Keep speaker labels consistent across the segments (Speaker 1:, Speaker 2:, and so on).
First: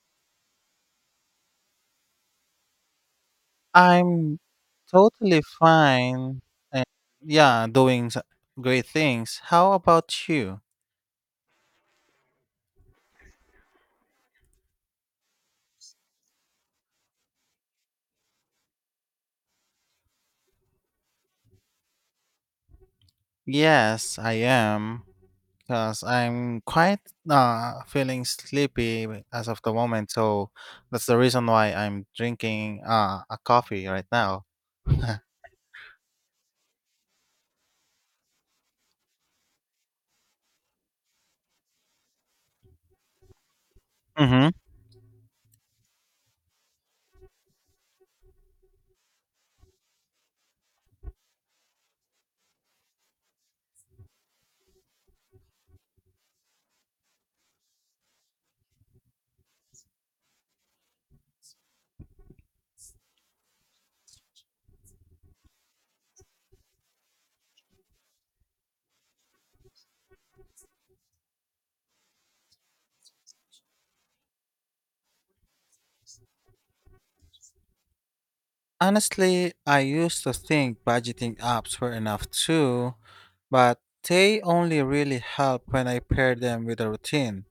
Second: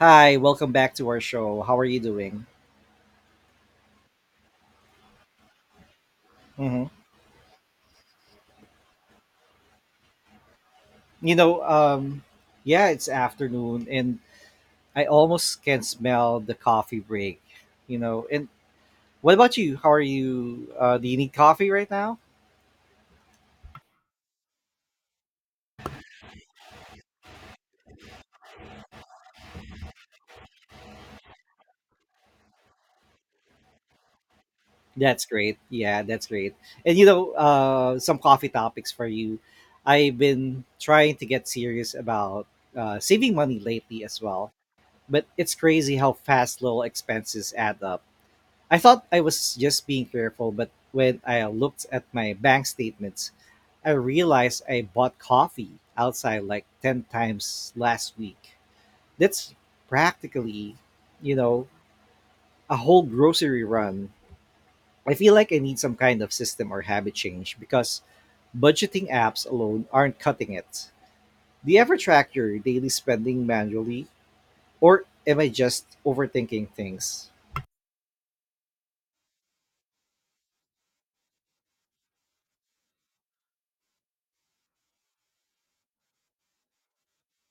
Speaker 1: Hi, welcome back to our show. How are you doing?
Speaker 2: I'm totally fine.
Speaker 1: hmm
Speaker 2: Yeah, doing great things. How about you?
Speaker 1: You know, um, yeah, it's afternoon, and I almost can smell the coffee break. You know, and What about you? How are you? Do you need coffee right now?
Speaker 2: Yes, I am. Because I'm quite feeling sleepy as of the moment. So that's the reason why I'm drinking a coffee right now.
Speaker 1: That's great. Yeah, that's great. And some coffee topics for you. I've been trying to get serious about saving money lately as well,
Speaker 2: Hmm.
Speaker 1: but it's crazy how fast little expenses add up. I thought I was just being careful, but when I looked at my bank statements, I realized I bought coffee outside like 10 times last week. That's practically, you know, a whole grocery run. I feel like I need some kind of system or habit change because budgeting apps alone aren't cutting it. Do you ever track your daily spending manually, or am I just overthinking things?
Speaker 2: Honestly, I used to think budgeting apps were enough too, but they only really help when I pair them with a routine.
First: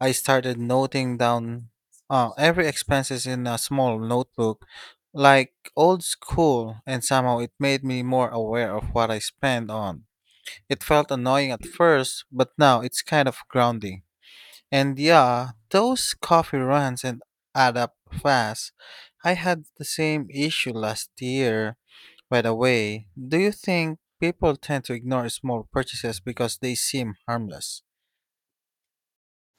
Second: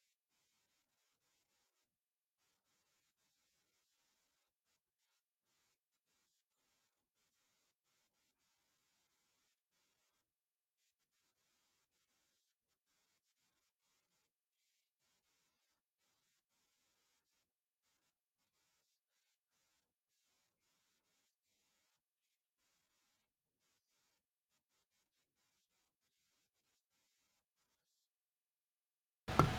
Speaker 2: I started noting down every expenses in a small notebook, like old school, and somehow it made me more aware of what I spend on. It felt annoying at first, but now it's kind of grounding. And yeah, those coffee runs and add up fast. I had the same issue last year. By the way, do you think people tend to ignore small purchases because they seem harmless?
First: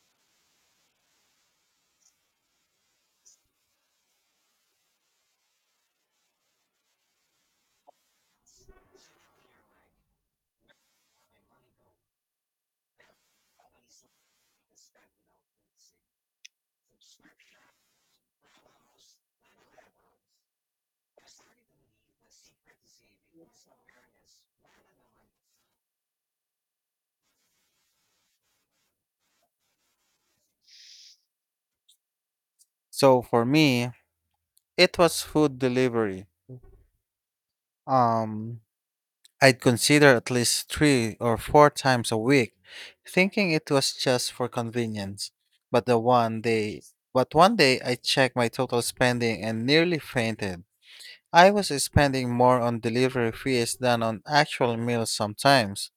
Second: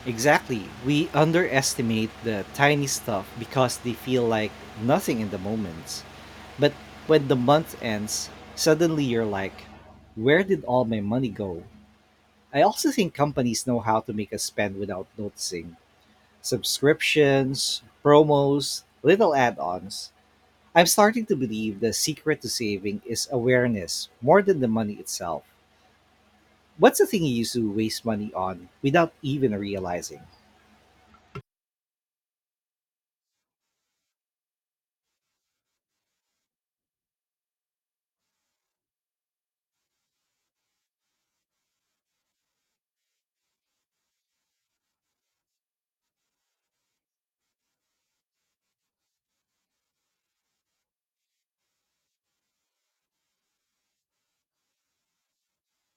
Speaker 1: Exactly. We underestimate the tiny stuff because they feel like nothing in the moment. But when the month ends, suddenly you're like, where did all my money go? I also think companies know how to make us spend without noticing. Subscriptions, promos, little add ons. I'm starting to believe the secret to saving is awareness more than the money itself. What's the thing you used to waste money on without even realizing?
Speaker 2: So for me, it was food delivery. Um, I'd consider at least three or four times a week, thinking it was just for convenience. But the one day, but one day I checked my total spending and nearly fainted. I was spending more on delivery fees than on actual meals sometimes.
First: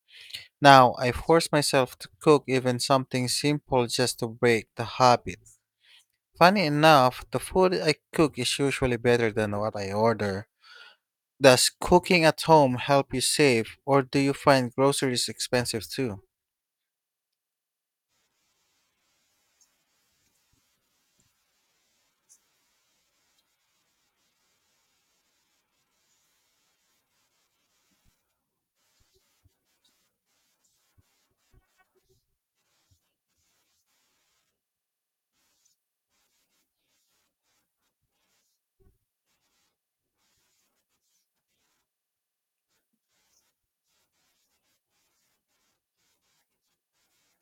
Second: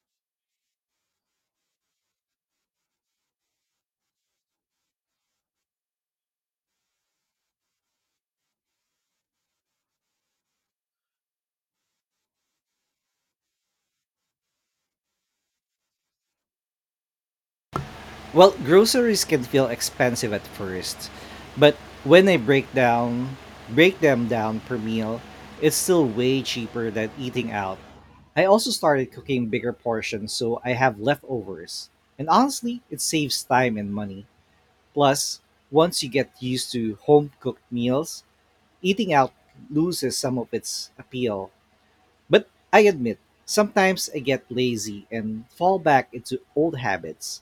Speaker 2: Now I force myself to cook even something simple just to break the habit. Funny enough, the food I cook is usually better than what I order. Does cooking at home help you save, or do you find groceries expensive too?
Speaker 1: Well, groceries can feel expensive at first, but when I break them down per meal, it's still way cheaper than eating out. I also started cooking bigger portions so I have leftovers. And honestly, it saves time and money. Plus, once you get used to home-cooked meals, eating out loses some of its appeal. But I admit, sometimes I get lazy and fall back into old habits.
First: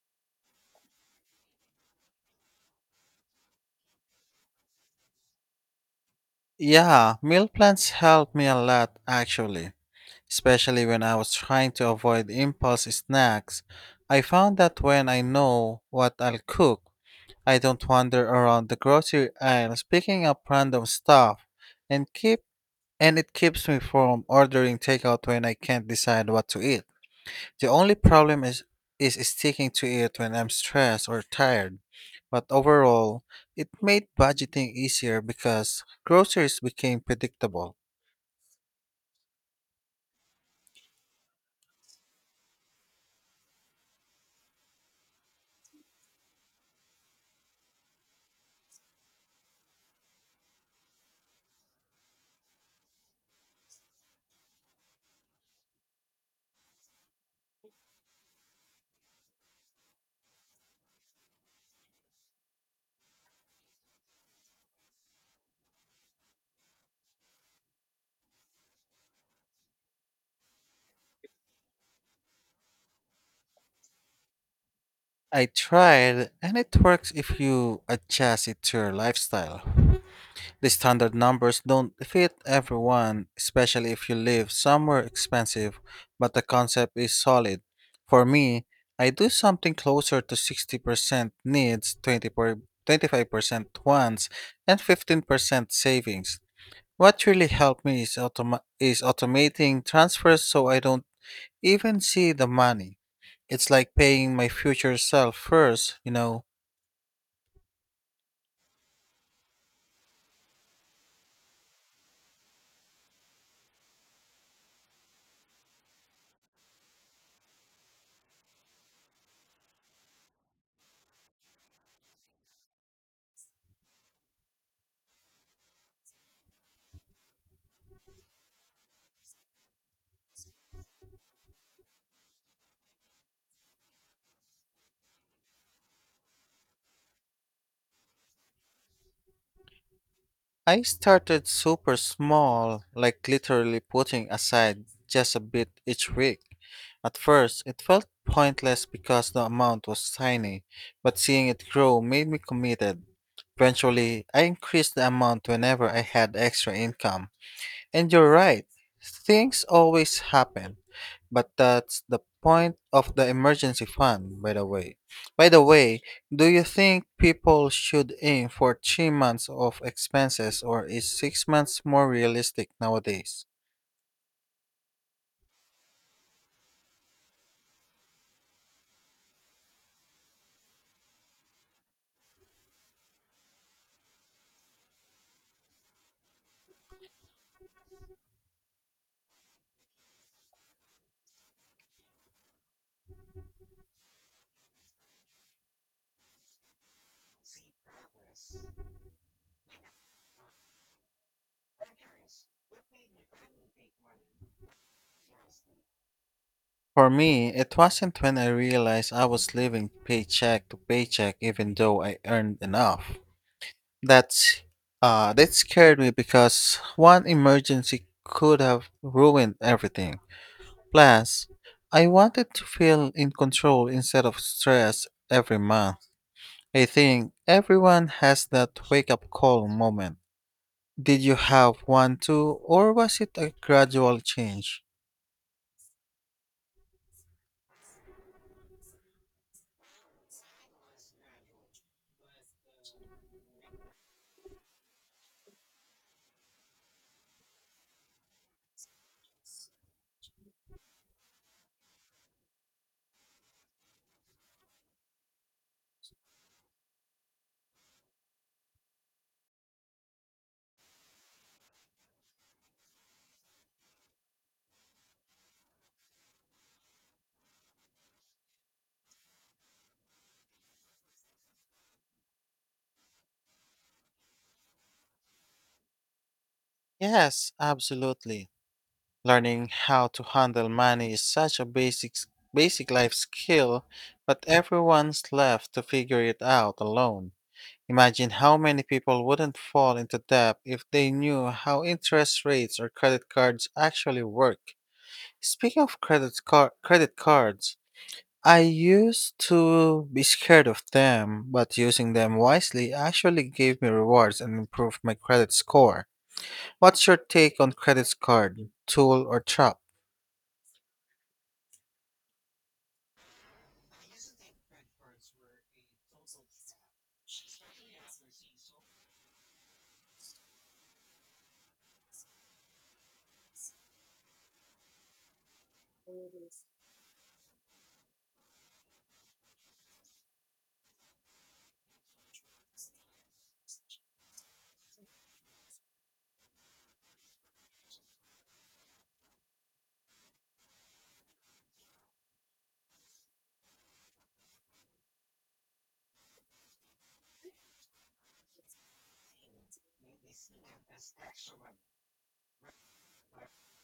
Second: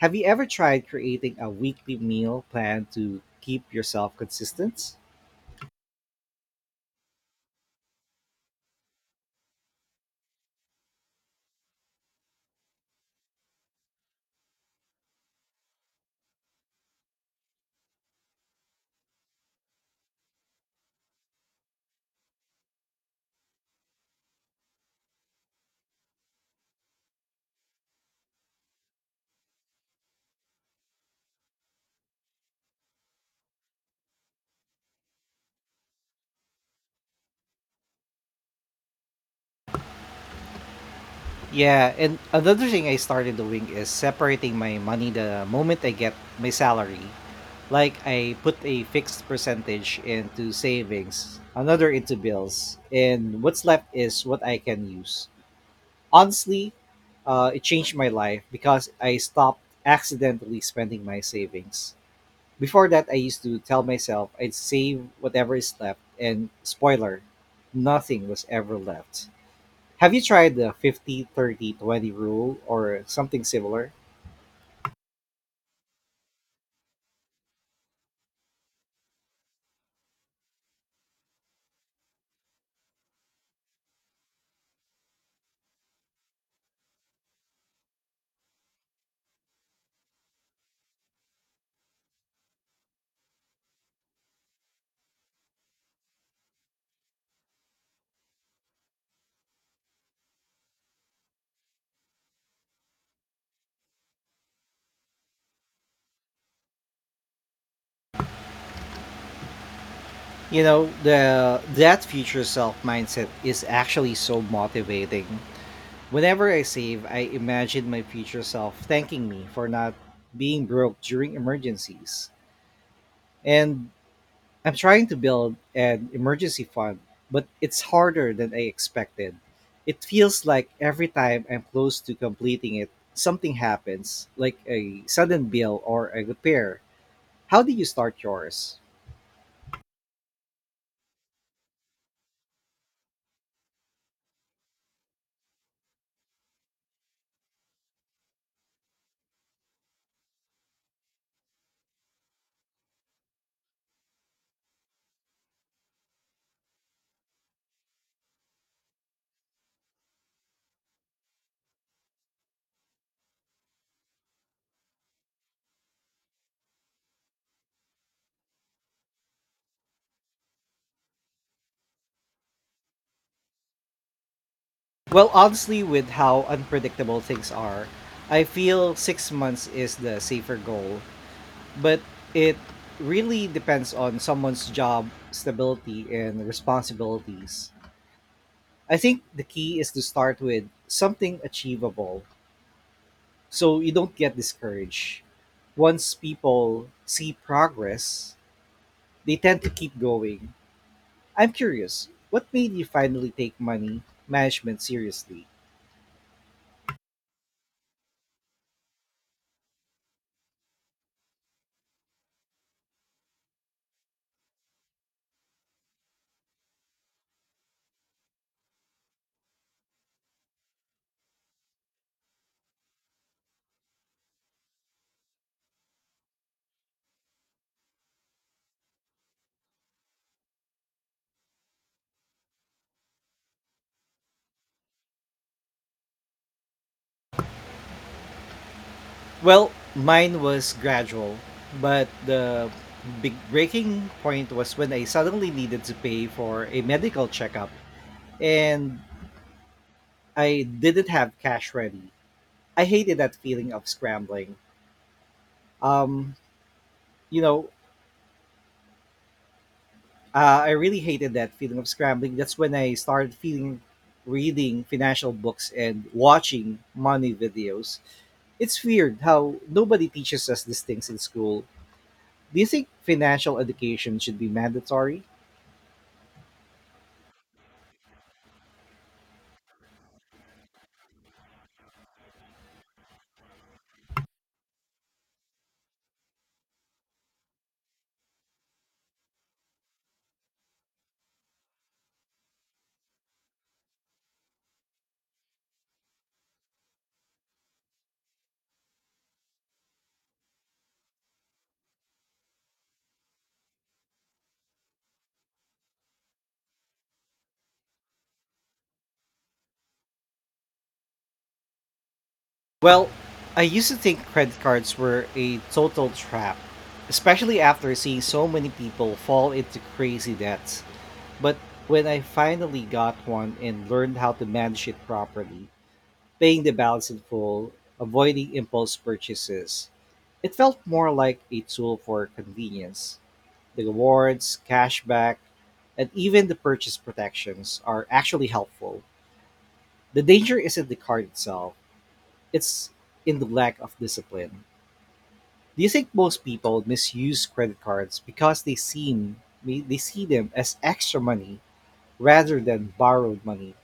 Speaker 1: Have you ever tried creating a weekly meal plan to keep yourself consistent?
Speaker 2: Yeah, meal plans helped me a lot actually, especially when I was trying to avoid impulse snacks. I found that when I know what I'll cook, I don't wander around the grocery aisles picking up random stuff and keep and it keeps me from ordering takeout when I can't decide what to eat. The only problem is sticking to it when I'm stressed or tired. But overall, it made budgeting easier because groceries became predictable.
Speaker 1: Yeah, and another thing I started doing is separating my money the moment I get my salary. Like I put a fixed percentage into savings, another into bills, and what's left is what I can use. Honestly, it changed my life because I stopped accidentally spending my savings. Before that, I used to tell myself I'd save whatever is left, and spoiler, nothing was ever left. Have you tried the 50, 30, 20 rule or something similar?
Speaker 2: I tried and it works if you adjust it to your lifestyle. The standard numbers don't fit everyone, especially if you live somewhere expensive, but the concept is solid. For me, I do something closer to 60% needs, 20 25% wants, and 15% savings. What really helped me is, automating transfers so I don't even see the money. It's like paying my future self first.
Speaker 1: You know, the that future self mindset is actually so motivating. Whenever I save, I imagine my future self thanking me for not being broke during emergencies. And I'm trying to build an emergency fund, but it's harder than I expected. It feels like every time I'm close to completing it, something happens, like a sudden bill or a repair. How do you start yours?
Speaker 2: I started super small, like literally putting aside just a bit each week. At first, it felt pointless because the amount was tiny, but seeing it grow made me committed. Eventually, I increased the amount whenever I had extra income. And you're right, things always happen. But that's the point of the emergency fund, by the way. Do you think people should aim for 3 months of expenses or is 6 months more realistic nowadays?
Speaker 1: Well, honestly, with how unpredictable things are, I feel 6 months is the safer goal, but it really depends on someone's job stability and responsibilities. I think the key is to start with something achievable, so you don't get discouraged. Once people see progress, they tend to keep going. I'm curious, what made you finally take money management seriously?
Speaker 2: For me, it wasn't when I realized I was living paycheck to paycheck even though I earned enough. That's that scared me because one emergency could have ruined everything. Plus, I wanted to feel in control instead of stress every month. I think everyone has that wake up call moment. Did you have one too, or was it a gradual change?
Speaker 1: Well, mine was gradual, but the big breaking point was when I suddenly needed to pay for a medical checkup and I didn't have cash ready. I hated that feeling of scrambling. Um, you know, I really hated that feeling of scrambling. That's when I started feeling reading financial books and watching money videos. It's weird how nobody teaches us these things in school. Do you think financial education should be mandatory?
Speaker 2: Yes, absolutely. Learning how to handle money is such a basic life skill, but everyone's left to figure it out alone. Imagine how many people wouldn't fall into debt if they knew how interest rates or credit cards actually work. Speaking of credit cards, I used to be scared of them, but using them wisely actually gave me rewards and improved my credit score. What's your take on credit card, tool or trap?
Speaker 1: Well, I used to think credit cards were a total trap, especially after seeing so many people fall into crazy debts. But when I finally got one and learned how to manage it properly, paying the balance in full, avoiding impulse purchases. It felt more like a tool for convenience. The rewards, cashback, and even the purchase protections are actually helpful. The danger isn't the card itself, it's in the lack of discipline. Do you think most people misuse credit cards because they see them as extra money rather than borrowed money?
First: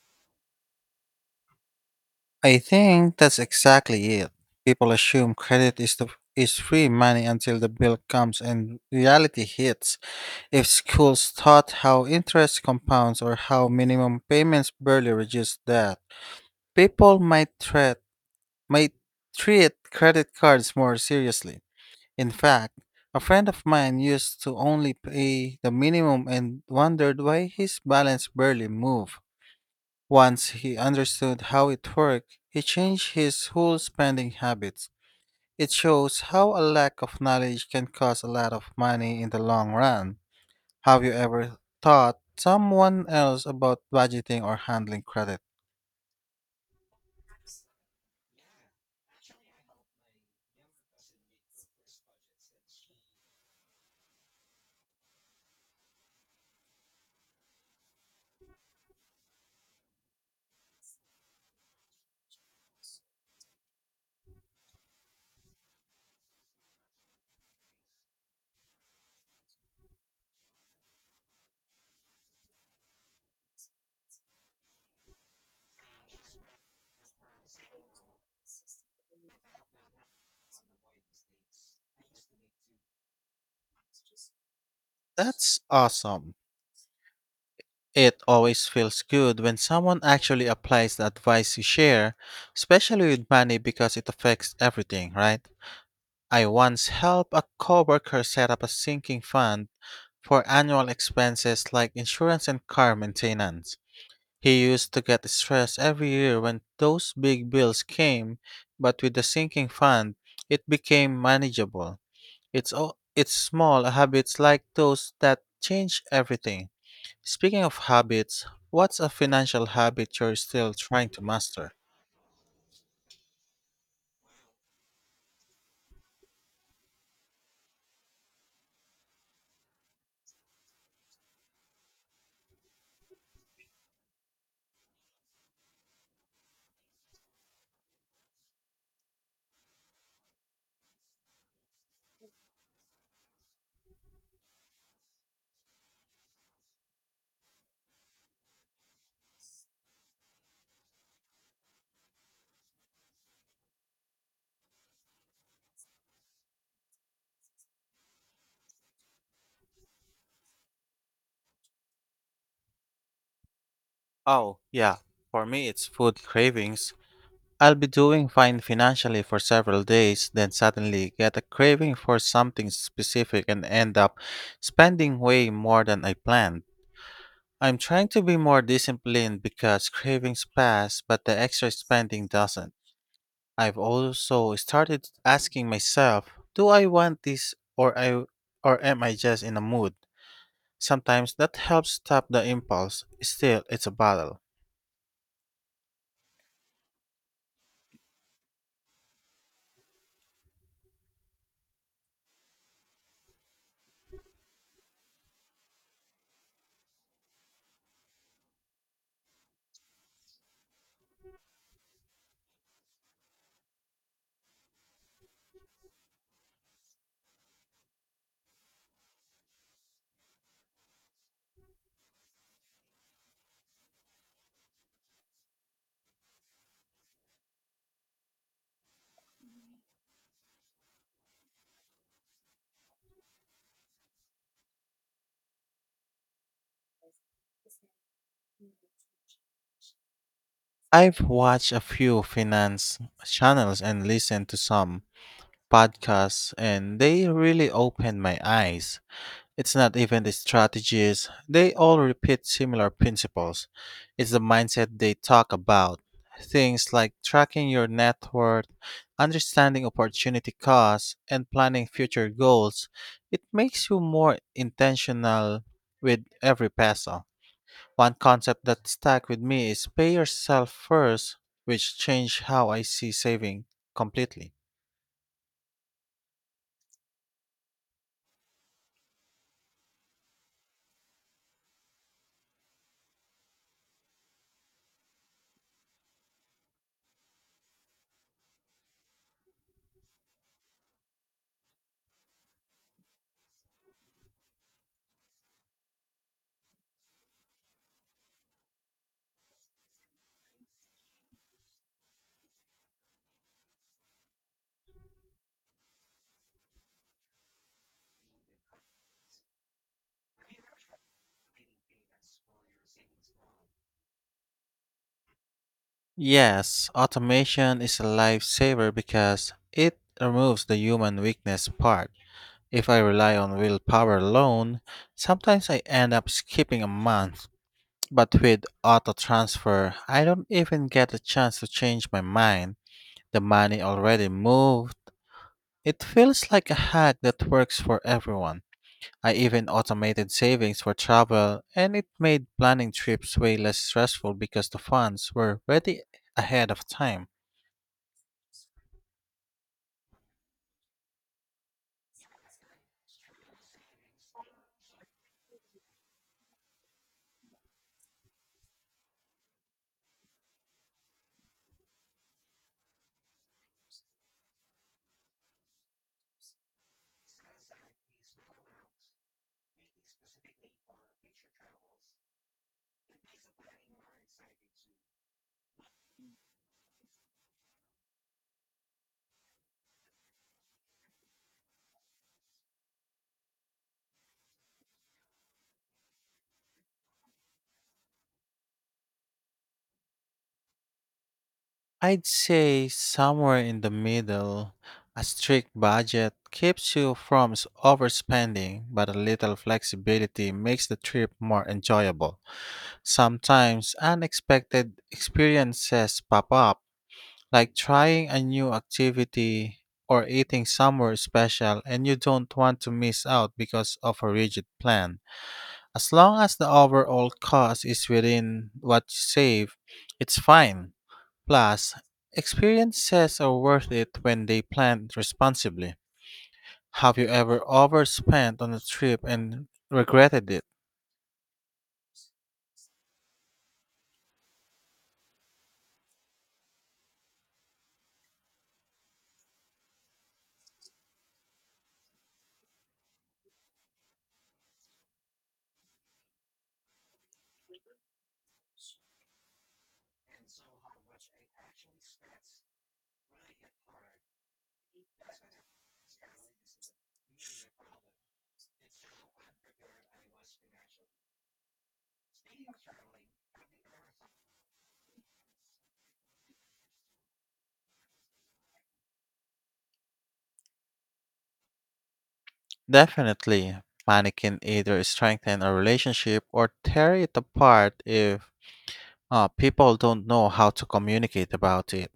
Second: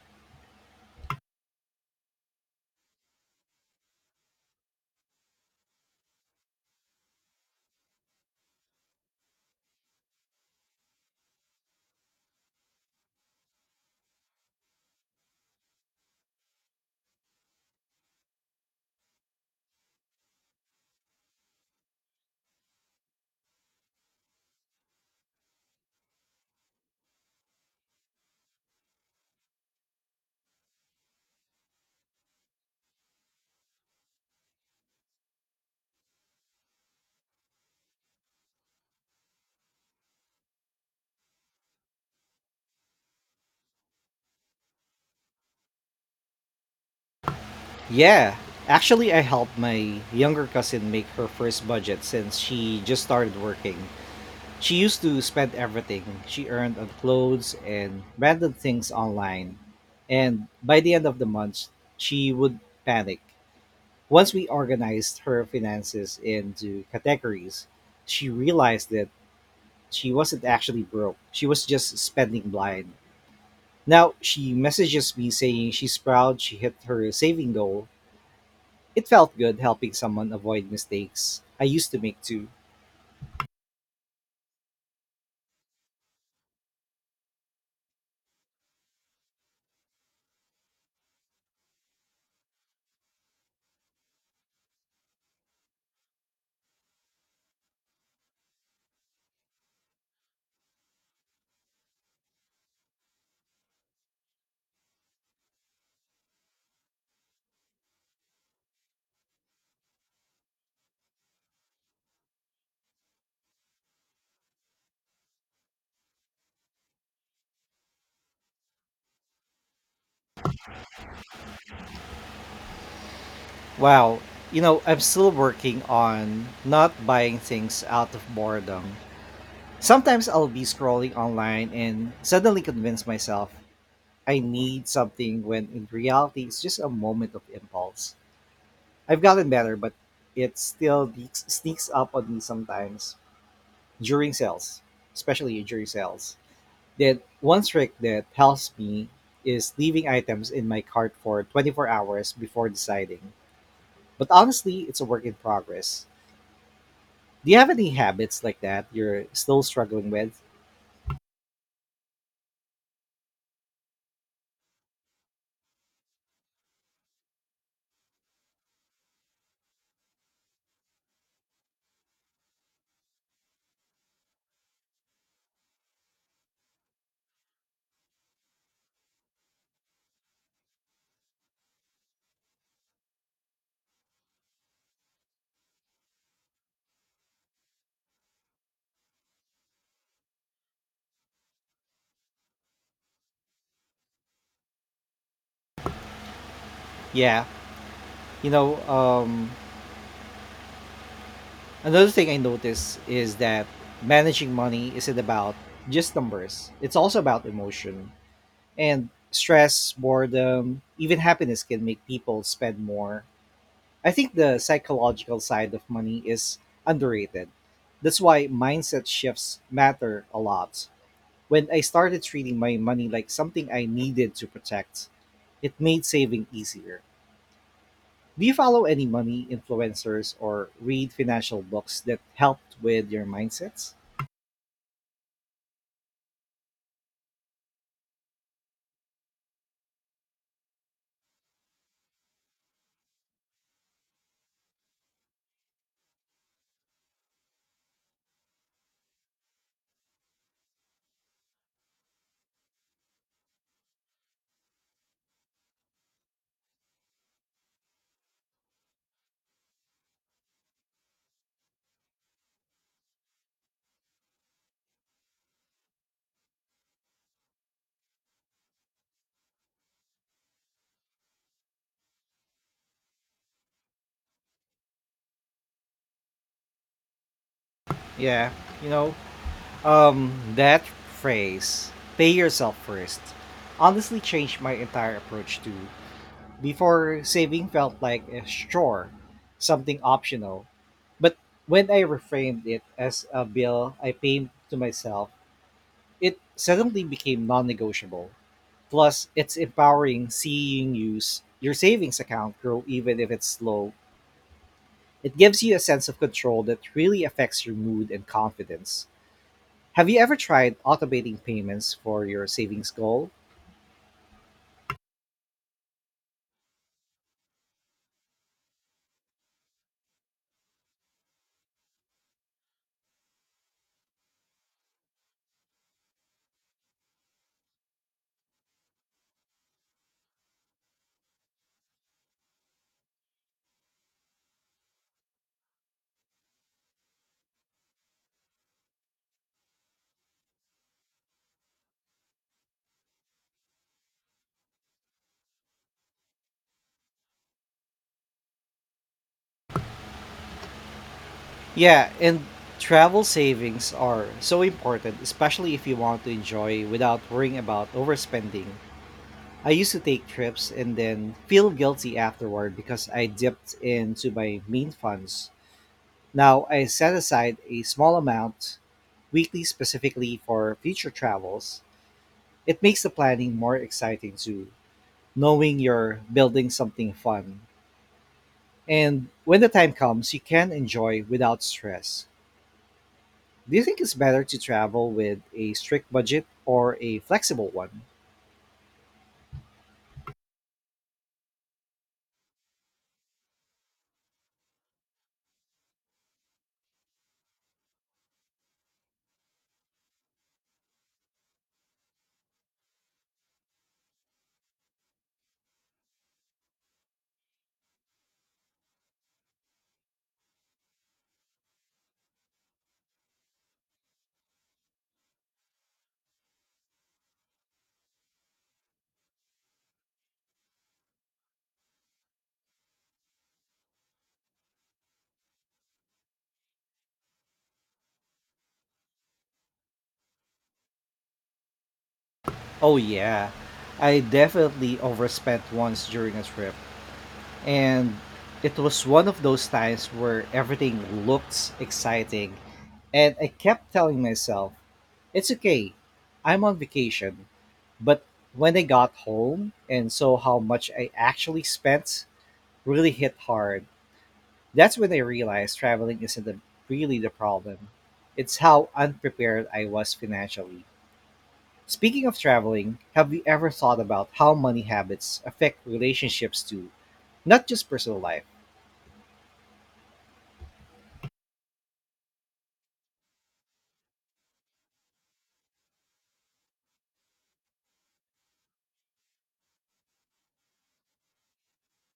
Speaker 2: I think that's exactly it. People assume credit is the is free money until the bill comes and reality hits. If schools taught how interest compounds or how minimum payments barely reduce debt, people might treat credit cards more seriously. In fact, a friend of mine used to only pay the minimum and wondered why his balance barely moved. Once he understood how it worked, he changed his whole spending habits. It shows how a lack of knowledge can cost a lot of money in the long run. Have you ever taught someone else about budgeting or handling credit?
Speaker 1: Yeah, actually, I helped my younger cousin make her first budget since she just started working. She used to spend everything she earned on clothes and random things online. And by the end of the month, she would panic. Once we organized her finances into categories, she realized that she wasn't actually broke. She was just spending blind. Now she messages me saying she's proud she hit her saving goal. It felt good helping someone avoid mistakes I used to make too.
Speaker 2: That's awesome. It always feels good when someone actually applies the advice you share, especially with money because it affects everything, right? I once helped a coworker set up a sinking fund for annual expenses like insurance and car maintenance. He used to get stressed every year when those big bills came, but with the sinking fund, it became manageable. It's small habits like those that change everything. Speaking of habits, what's a financial habit you're still trying to master?
Speaker 1: Wow, you know, I'm still working on not buying things out of boredom. Sometimes I'll be scrolling online and suddenly convince myself I need something when in reality it's just a moment of impulse. I've gotten better, but it still sneaks up on me during sales, especially during sales. That one trick that helps me is leaving items in my cart for 24 hours before deciding. But honestly, it's a work in progress. Do you have any habits like that you're still struggling with?
Speaker 2: Oh, yeah. For me, it's food cravings. I'll be doing fine financially for several days, then suddenly get a craving for something specific and end up spending way more than I planned. I'm trying to be more disciplined because cravings pass, but the extra spending doesn't. I've also started asking myself, do I want this or am I just in a mood? Sometimes that helps stop the impulse. Still, it's a battle.
Speaker 1: Yeah, you know, um, another thing I notice is that managing money isn't about just numbers, it's also about emotion. And stress, boredom, even happiness can make people spend more. I think the psychological side of money is underrated. That's why mindset shifts matter a lot. When I started treating my money like something I needed to protect, it made saving easier. Do you follow any money influencers or read financial books that helped with your mindsets?
Speaker 2: I've watched a few finance channels and listened to some podcasts and they really opened my eyes. It's not even the strategies, they all repeat similar principles. It's the mindset they talk about. Things like tracking your net worth, understanding opportunity costs, and planning future goals. It makes you more intentional with every peso. One concept that stuck with me is pay yourself first, which changed how I see saving completely.
Speaker 1: Yeah, you know, that phrase, pay yourself first, honestly changed my entire approach to. Before saving felt like a chore, something optional. But when I reframed it as a bill I paid to myself, it suddenly became non negotiable. Plus, it's empowering seeing use your savings account grow even if it's slow. It gives you a sense of control that really affects your mood and confidence. Have you ever tried automating payments for your savings goal?
Speaker 2: Yes, automation is a lifesaver because it removes the human weakness part. If I rely on willpower alone, sometimes I end up skipping a month. But with auto transfer, I don't even get a chance to change my mind. The money already moved. It feels like a hack that works for everyone. I even automated savings for travel, and it made planning trips way less stressful because the funds were ready ahead of time.
Speaker 1: Yeah, and travel savings are so important, especially if you want to enjoy without worrying about overspending. I used to take trips and then feel guilty afterward because I dipped into my main funds. Now I set aside a small amount weekly specifically for future travels. It makes the planning more exciting too, knowing you're building something fun. And when the time comes, you can enjoy without stress. Do you think it's better to travel with a strict budget or a flexible one?
Speaker 2: I'd say somewhere in the middle. A strict budget keeps you from overspending, but a little flexibility makes the trip more enjoyable. Sometimes unexpected experiences pop up, like trying a new activity or eating somewhere special, and you don't want to miss out because of a rigid plan. As long as the overall cost is within what you save, it's fine. Plus, experiences are worth it when they planned responsibly. Have you ever overspent on a trip and regretted it?
Speaker 1: Oh, yeah. I definitely overspent once during a trip. And it was one of those times where everything looks exciting. And I kept telling myself, it's okay. I'm on vacation. But when I got home and saw how much I actually spent, really hit hard. That's when I realized traveling isn't the, really the problem. It's how unprepared I was financially. Speaking of traveling, have you ever thought about how money habits affect relationships too, not just personal life?
Speaker 2: Definitely. Money can either strengthen a relationship or tear it apart if people don't know how to communicate about it.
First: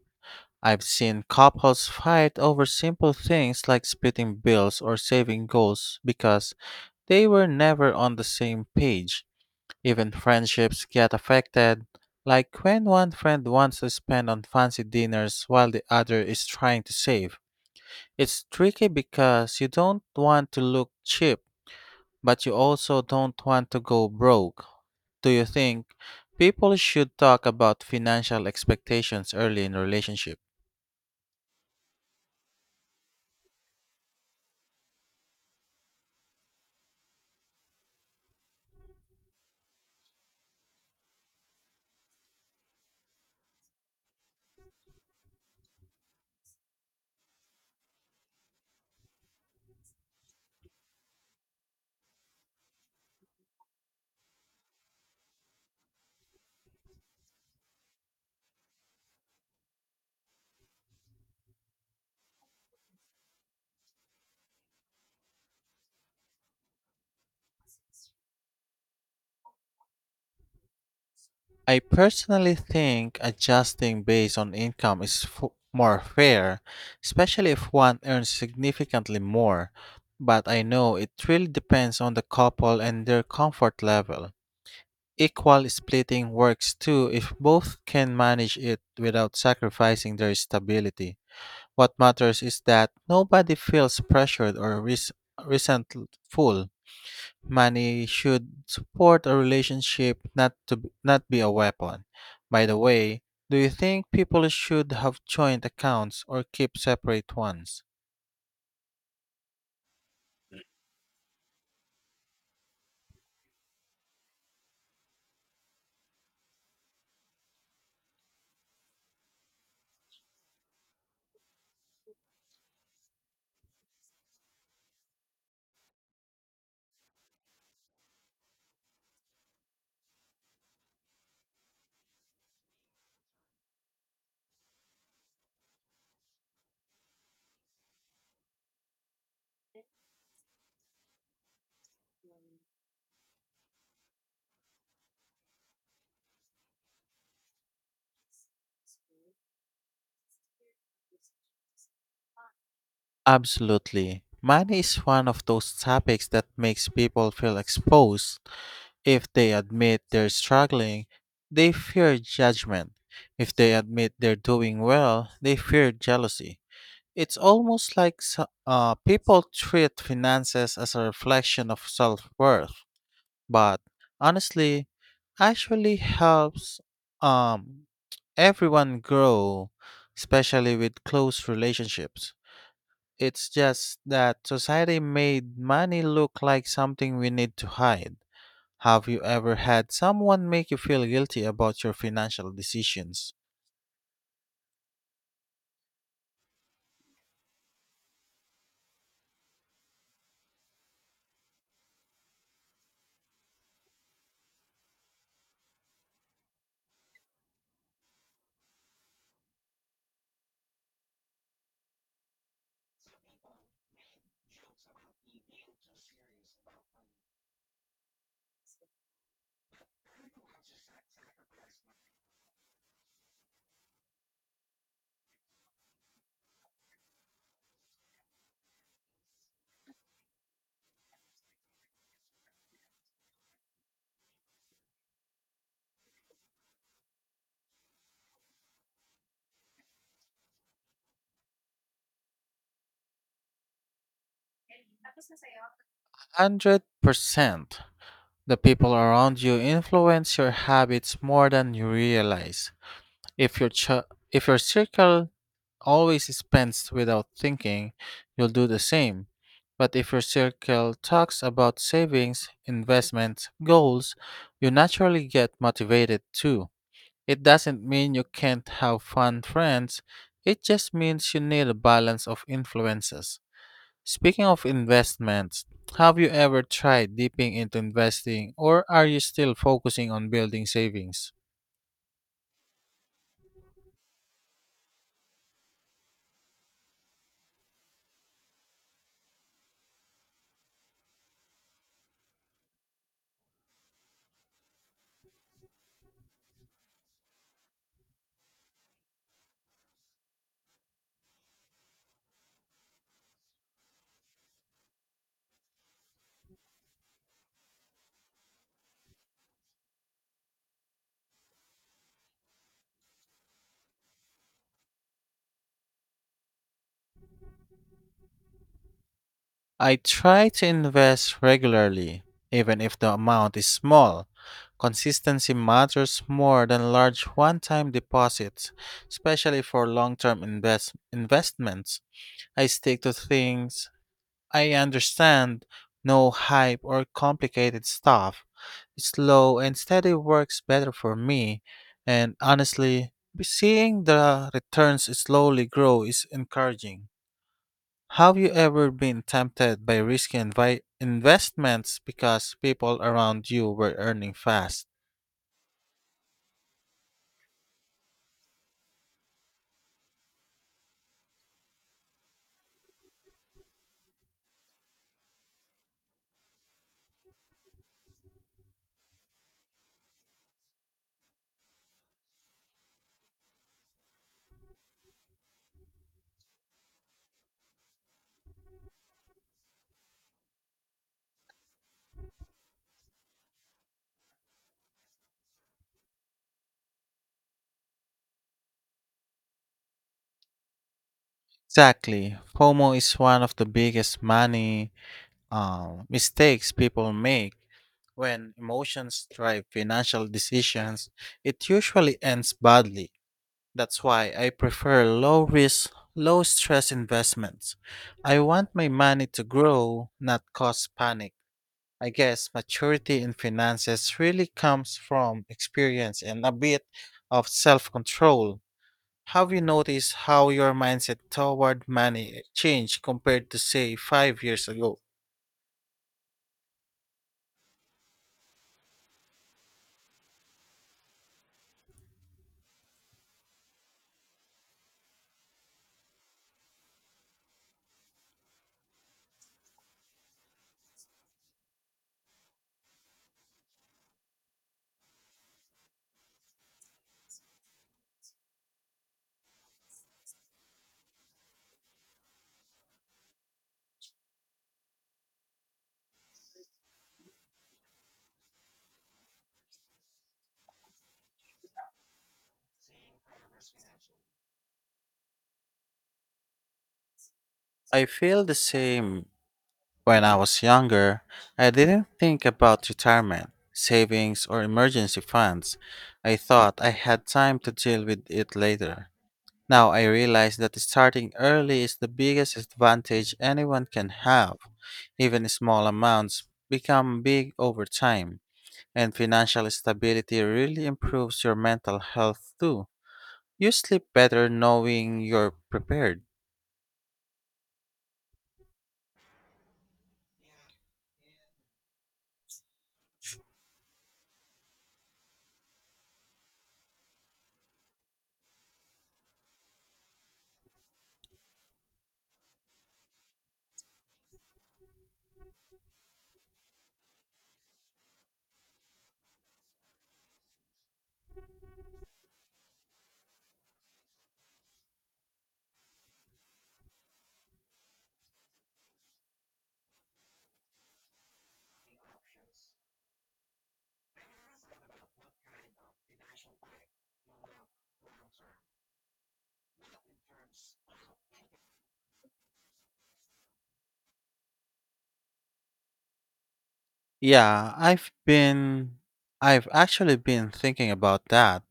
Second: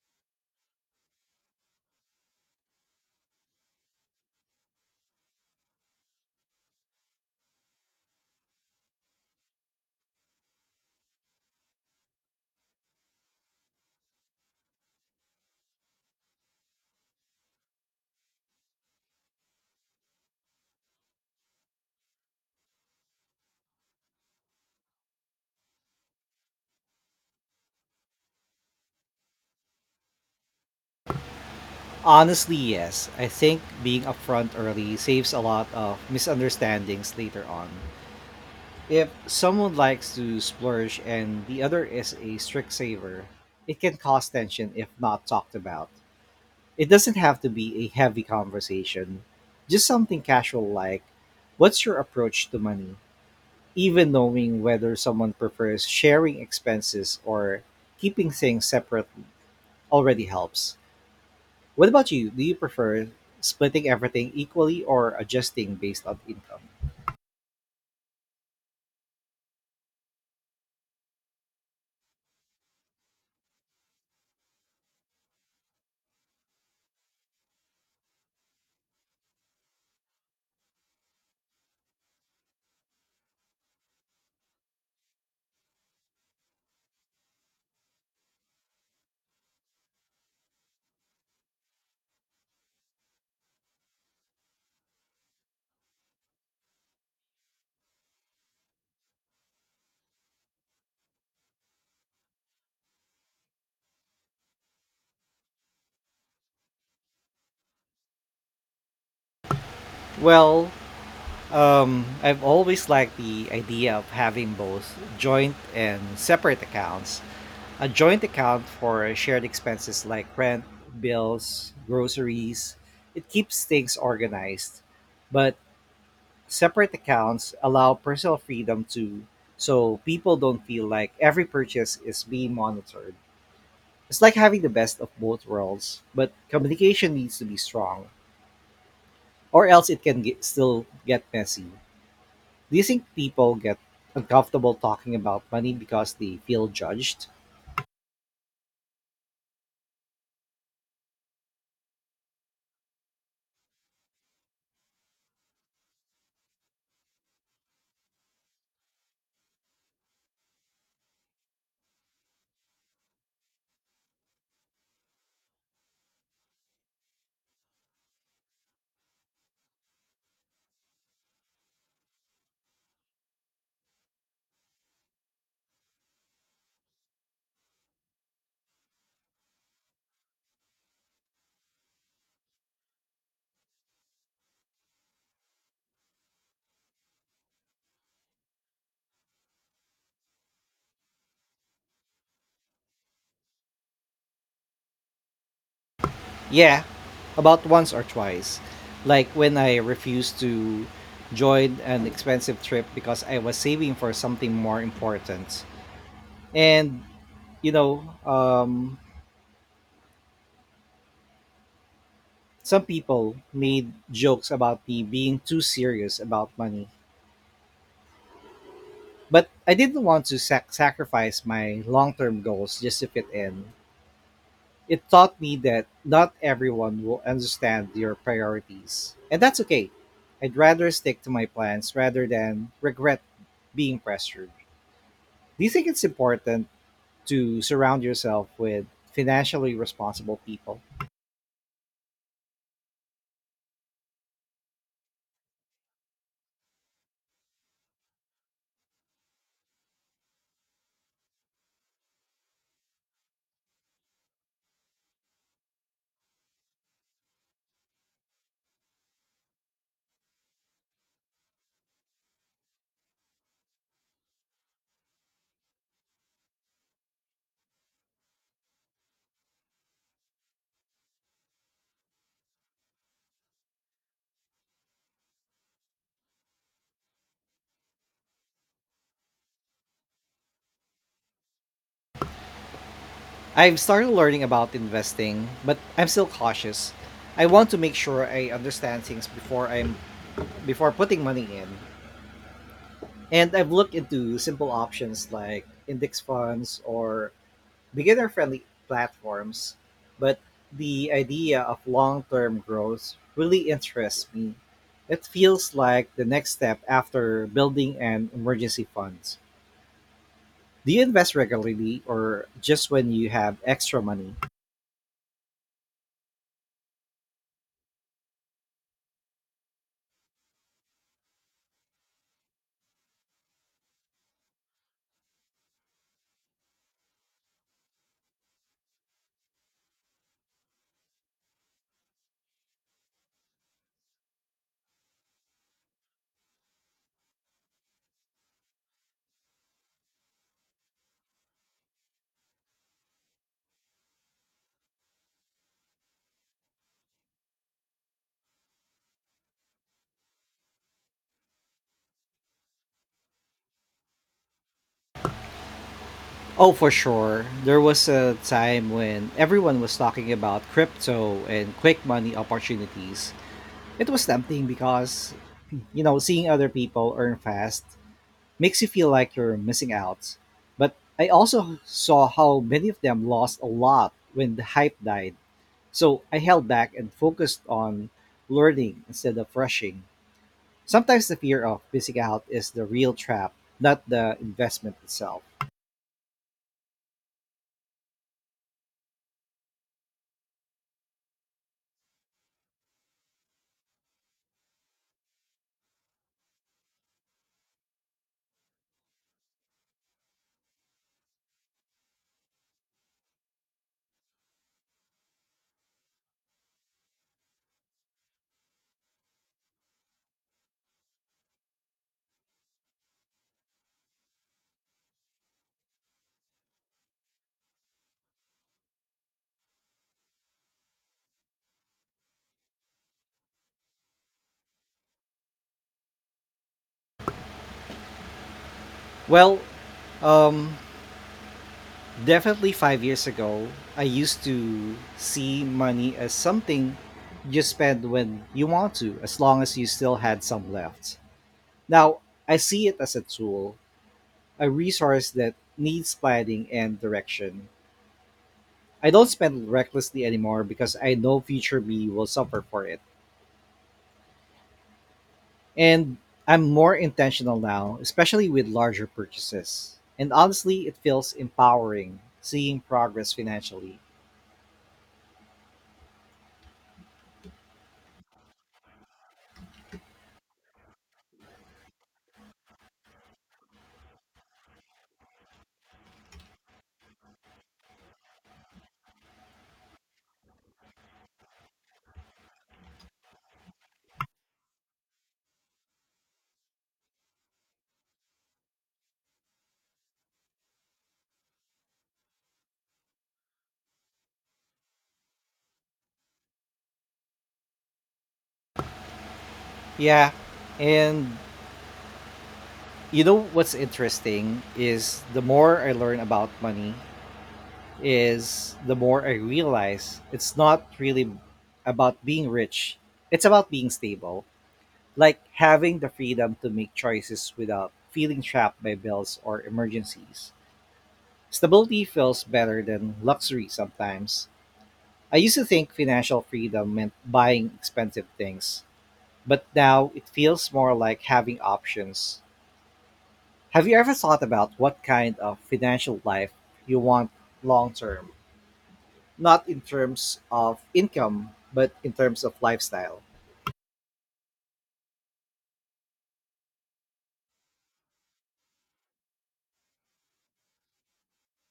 Speaker 2: I've seen couples fight over simple things like splitting bills or saving goals because they were never on the same page. Even friendships get affected, like when one friend wants to spend on fancy dinners while the other is trying to save. It's tricky because you don't want to look cheap, but you also don't want to go broke. Do you think people should talk about financial expectations early in relationship?
Speaker 1: Honestly, yes. I think being upfront early saves a lot of misunderstandings later on. If someone likes to splurge and the other is a strict saver, it can cause tension if not talked about. It doesn't have to be a heavy conversation, just something casual like, what's your approach to money? Even knowing whether someone prefers sharing expenses or keeping things separate already helps. What about you? Do you prefer splitting everything equally or adjusting based on income?
Speaker 2: I personally think adjusting based on income is more fair, especially if one earns significantly more. But I know it really depends on the couple and their comfort level. Equal splitting works too if both can manage it without sacrificing their stability. What matters is that nobody feels pressured or resentful. Money should support a relationship, not to b- not be a weapon. By the way, do you think people should have joint accounts or keep separate ones?
Speaker 1: Well, I've always liked the idea of having both joint and separate accounts. A joint account for shared expenses like rent, bills, groceries, it keeps things organized. But separate accounts allow personal freedom too, so people don't feel like every purchase is being monitored. It's like having the best of both worlds, but communication needs to be strong, or else still get messy. Do you think people get uncomfortable talking about money because they feel judged?
Speaker 2: Absolutely. Money is one of those topics that makes people feel exposed. If they admit they're struggling, they fear judgment. If they admit they're doing well, they fear jealousy. It's almost like people treat finances as a reflection of self worth. But honestly, actually helps um everyone grow, especially with close relationships. It's just that society made money look like something we need to hide. Have you ever had someone make you feel guilty about your financial decisions?
Speaker 1: Yeah, about once or twice. Like when I refused to join an expensive trip because I was saving for something more important. And, you know, um, some people made jokes about me being too serious about money. But I didn't want to sacrifice my long term goals just to fit in. It taught me that not everyone will understand your priorities. And that's okay. I'd rather stick to my plans rather than regret being pressured. Do you think it's important to surround yourself with financially responsible people?
Speaker 2: 100%. The people around you influence your habits more than you realize. If your circle always spends without thinking, you'll do the same. But if your circle talks about savings, investments, goals, you naturally get motivated too. It doesn't mean you can't have fun friends, it just means you need a balance of influences. Speaking of investments, have you ever tried dipping into investing or are you still focusing on building savings?
Speaker 1: I've started learning about investing, but I'm still cautious. I want to make sure I understand things before putting money in. And I've looked into simple options like index funds or beginner-friendly platforms, but the idea of long-term growth really interests me. It feels like the next step after building an emergency fund. Do you invest regularly or just when you have extra money?
Speaker 2: I try to invest regularly, even if the amount is small. Consistency matters more than large one time deposits, especially for long term investments. I stick to things I understand, no hype or complicated stuff. Slow and steady works better for me, and honestly, seeing the returns slowly grow is encouraging. Have you ever been tempted by risky investments because people around you were earning fast?
Speaker 1: Oh, for sure. There was a time when everyone was talking about crypto and quick money opportunities. It was tempting because, seeing other people earn fast makes you feel like you're missing out. But I also saw how many of them lost a lot when the hype died. So I held back and focused on learning instead of rushing. Sometimes the fear of missing out is the real trap, not the investment itself.
Speaker 2: Exactly. FOMO is one of the biggest money mistakes people make. When emotions drive financial decisions, it usually ends badly. That's why I prefer low risk, low stress investments. I want my money to grow, not cause panic. I guess maturity in finances really comes from experience and a bit of self control. Have you noticed how your mindset toward money changed compared to, say, 5 years ago?
Speaker 1: Well, um, definitely 5 years ago, I used to see money as something you spend when you want to, as long as you still had some left. Now, I see it as a tool, a resource that needs planning and direction. I don't spend recklessly anymore because I know future me will suffer for it. And I'm more intentional now, especially with larger purchases. And honestly, it feels empowering seeing progress financially.
Speaker 2: I feel the same when I was younger. I didn't think about retirement, savings, or emergency funds. I thought I had time to deal with it later. Now I realize that starting early is the biggest advantage anyone can have. Even small amounts become big over time, and financial stability really improves your mental health too. You sleep better knowing you're prepared.
Speaker 1: Yeah. And you know what's interesting is the more I learn about money is the more I realize it's not really about being rich. It's about being stable, like having the freedom to make choices without feeling trapped by bills or emergencies. Stability feels better than luxury sometimes. I used to think financial freedom meant buying expensive things, but now it feels more like having options. Have you ever thought about what kind of financial life you want long term? Not in terms of income, but in terms of lifestyle.
Speaker 2: Yeah, I've actually been thinking about that.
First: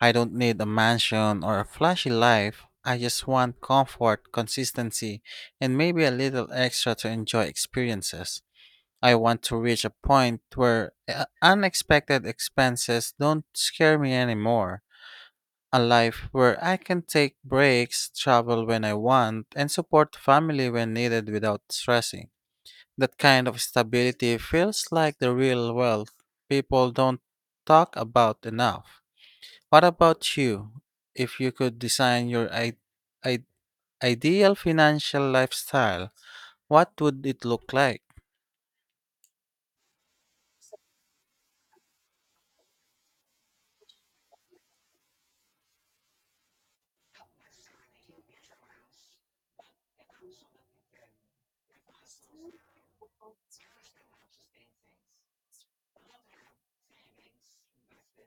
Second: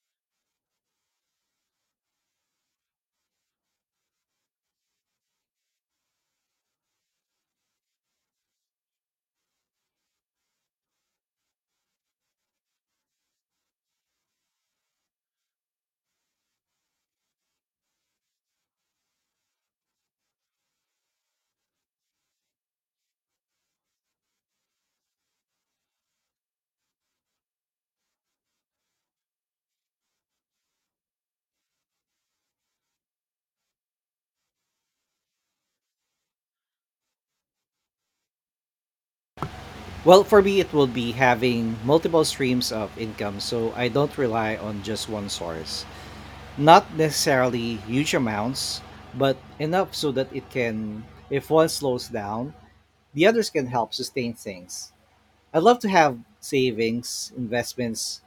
Speaker 2: I don't need a mansion or a flashy life. I just want comfort, consistency, and maybe a little extra to enjoy experiences. I want to reach a point where unexpected expenses don't scare me anymore. A life where I can take breaks, travel when I want, and support family when needed without stressing. That kind of stability feels like the real wealth people don't talk about enough. What about you? If you could design your I- ideal financial lifestyle, what would it look like?
Speaker 1: Well, for me, it will be having multiple streams of income so I don't rely on just one source. Not necessarily huge amounts, but enough so that if one slows down, the others can help sustain things. I'd love to have savings, investments,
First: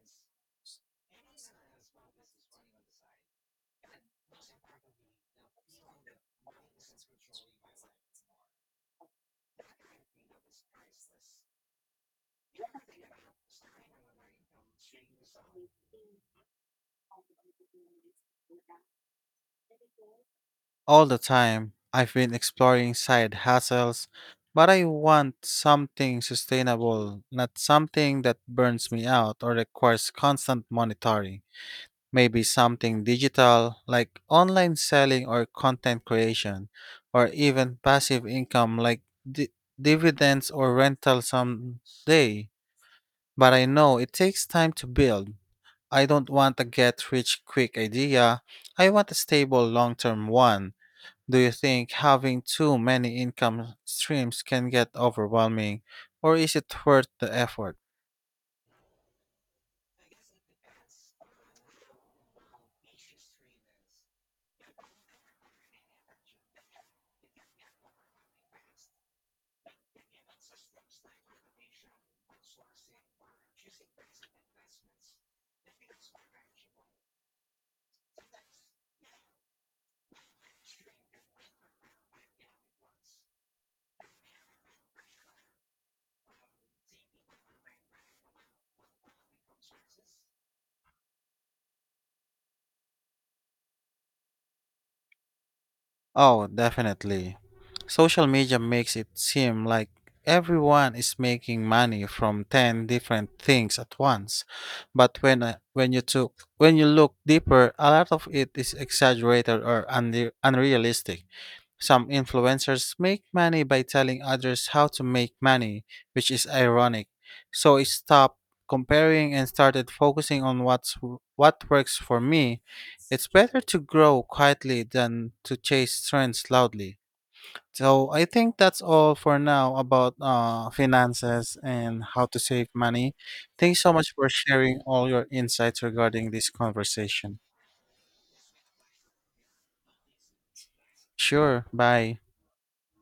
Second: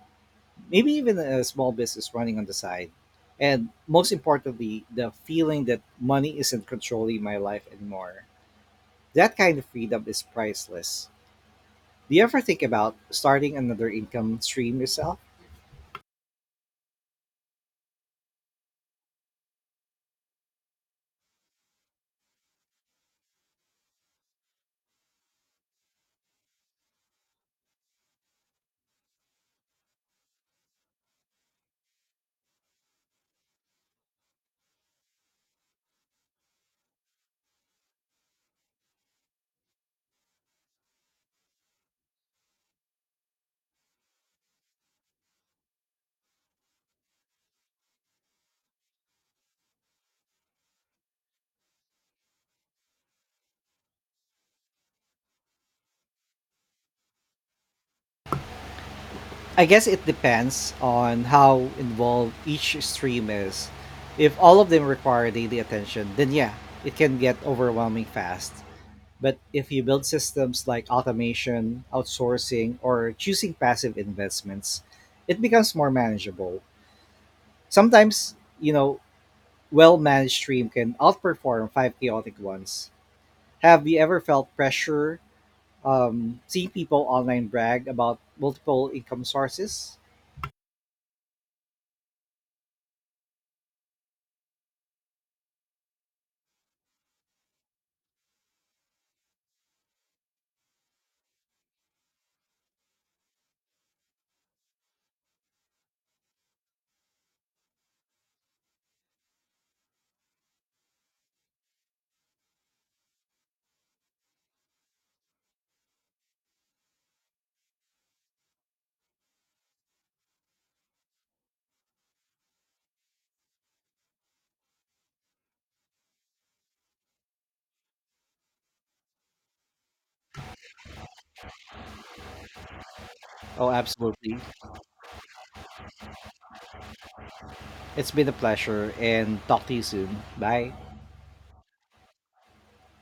Speaker 1: maybe even a small business running on the side. And most importantly, the feeling that money isn't controlling my life anymore. That kind of freedom is priceless. Do you ever think about starting another income stream yourself?
Speaker 2: All the time, I've been exploring side hustles, but I want something sustainable, not something that burns me out or requires constant monitoring. Maybe something digital, like online selling or content creation, or even passive income like di- dividends or rental someday. But I know it takes time to build. I don't want a get rich quick idea. I want a stable long term one. Do you think having too many income streams can get overwhelming, or is it worth the effort?
Speaker 1: I guess it depends on how involved each stream is. If all of them require daily attention, then yeah, it can get overwhelming fast. But if you build systems like automation, outsourcing, or choosing passive investments, it becomes more manageable. Sometimes, you know, well managed stream can outperform five chaotic ones. Have you ever felt pressure see people online brag about multiple income sources.
Speaker 2: Oh, definitely. Social media makes it seem like everyone is making money from 10 different things at once. But when I- when you took when you look deeper, a lot of it is exaggerated or unrealistic. Some influencers make money by telling others how to make money, which is ironic. So I stopped comparing and started focusing on what works for me. It's better to grow quietly than to chase trends loudly. So I think that's all for now about finances and how to save money.
Speaker 1: Oh,
Speaker 2: Thanks so much for
Speaker 1: absolutely.
Speaker 2: sharing all your insights regarding this conversation.
Speaker 1: It's been a pleasure and talk to you soon. Bye.
Speaker 2: Sure, bye.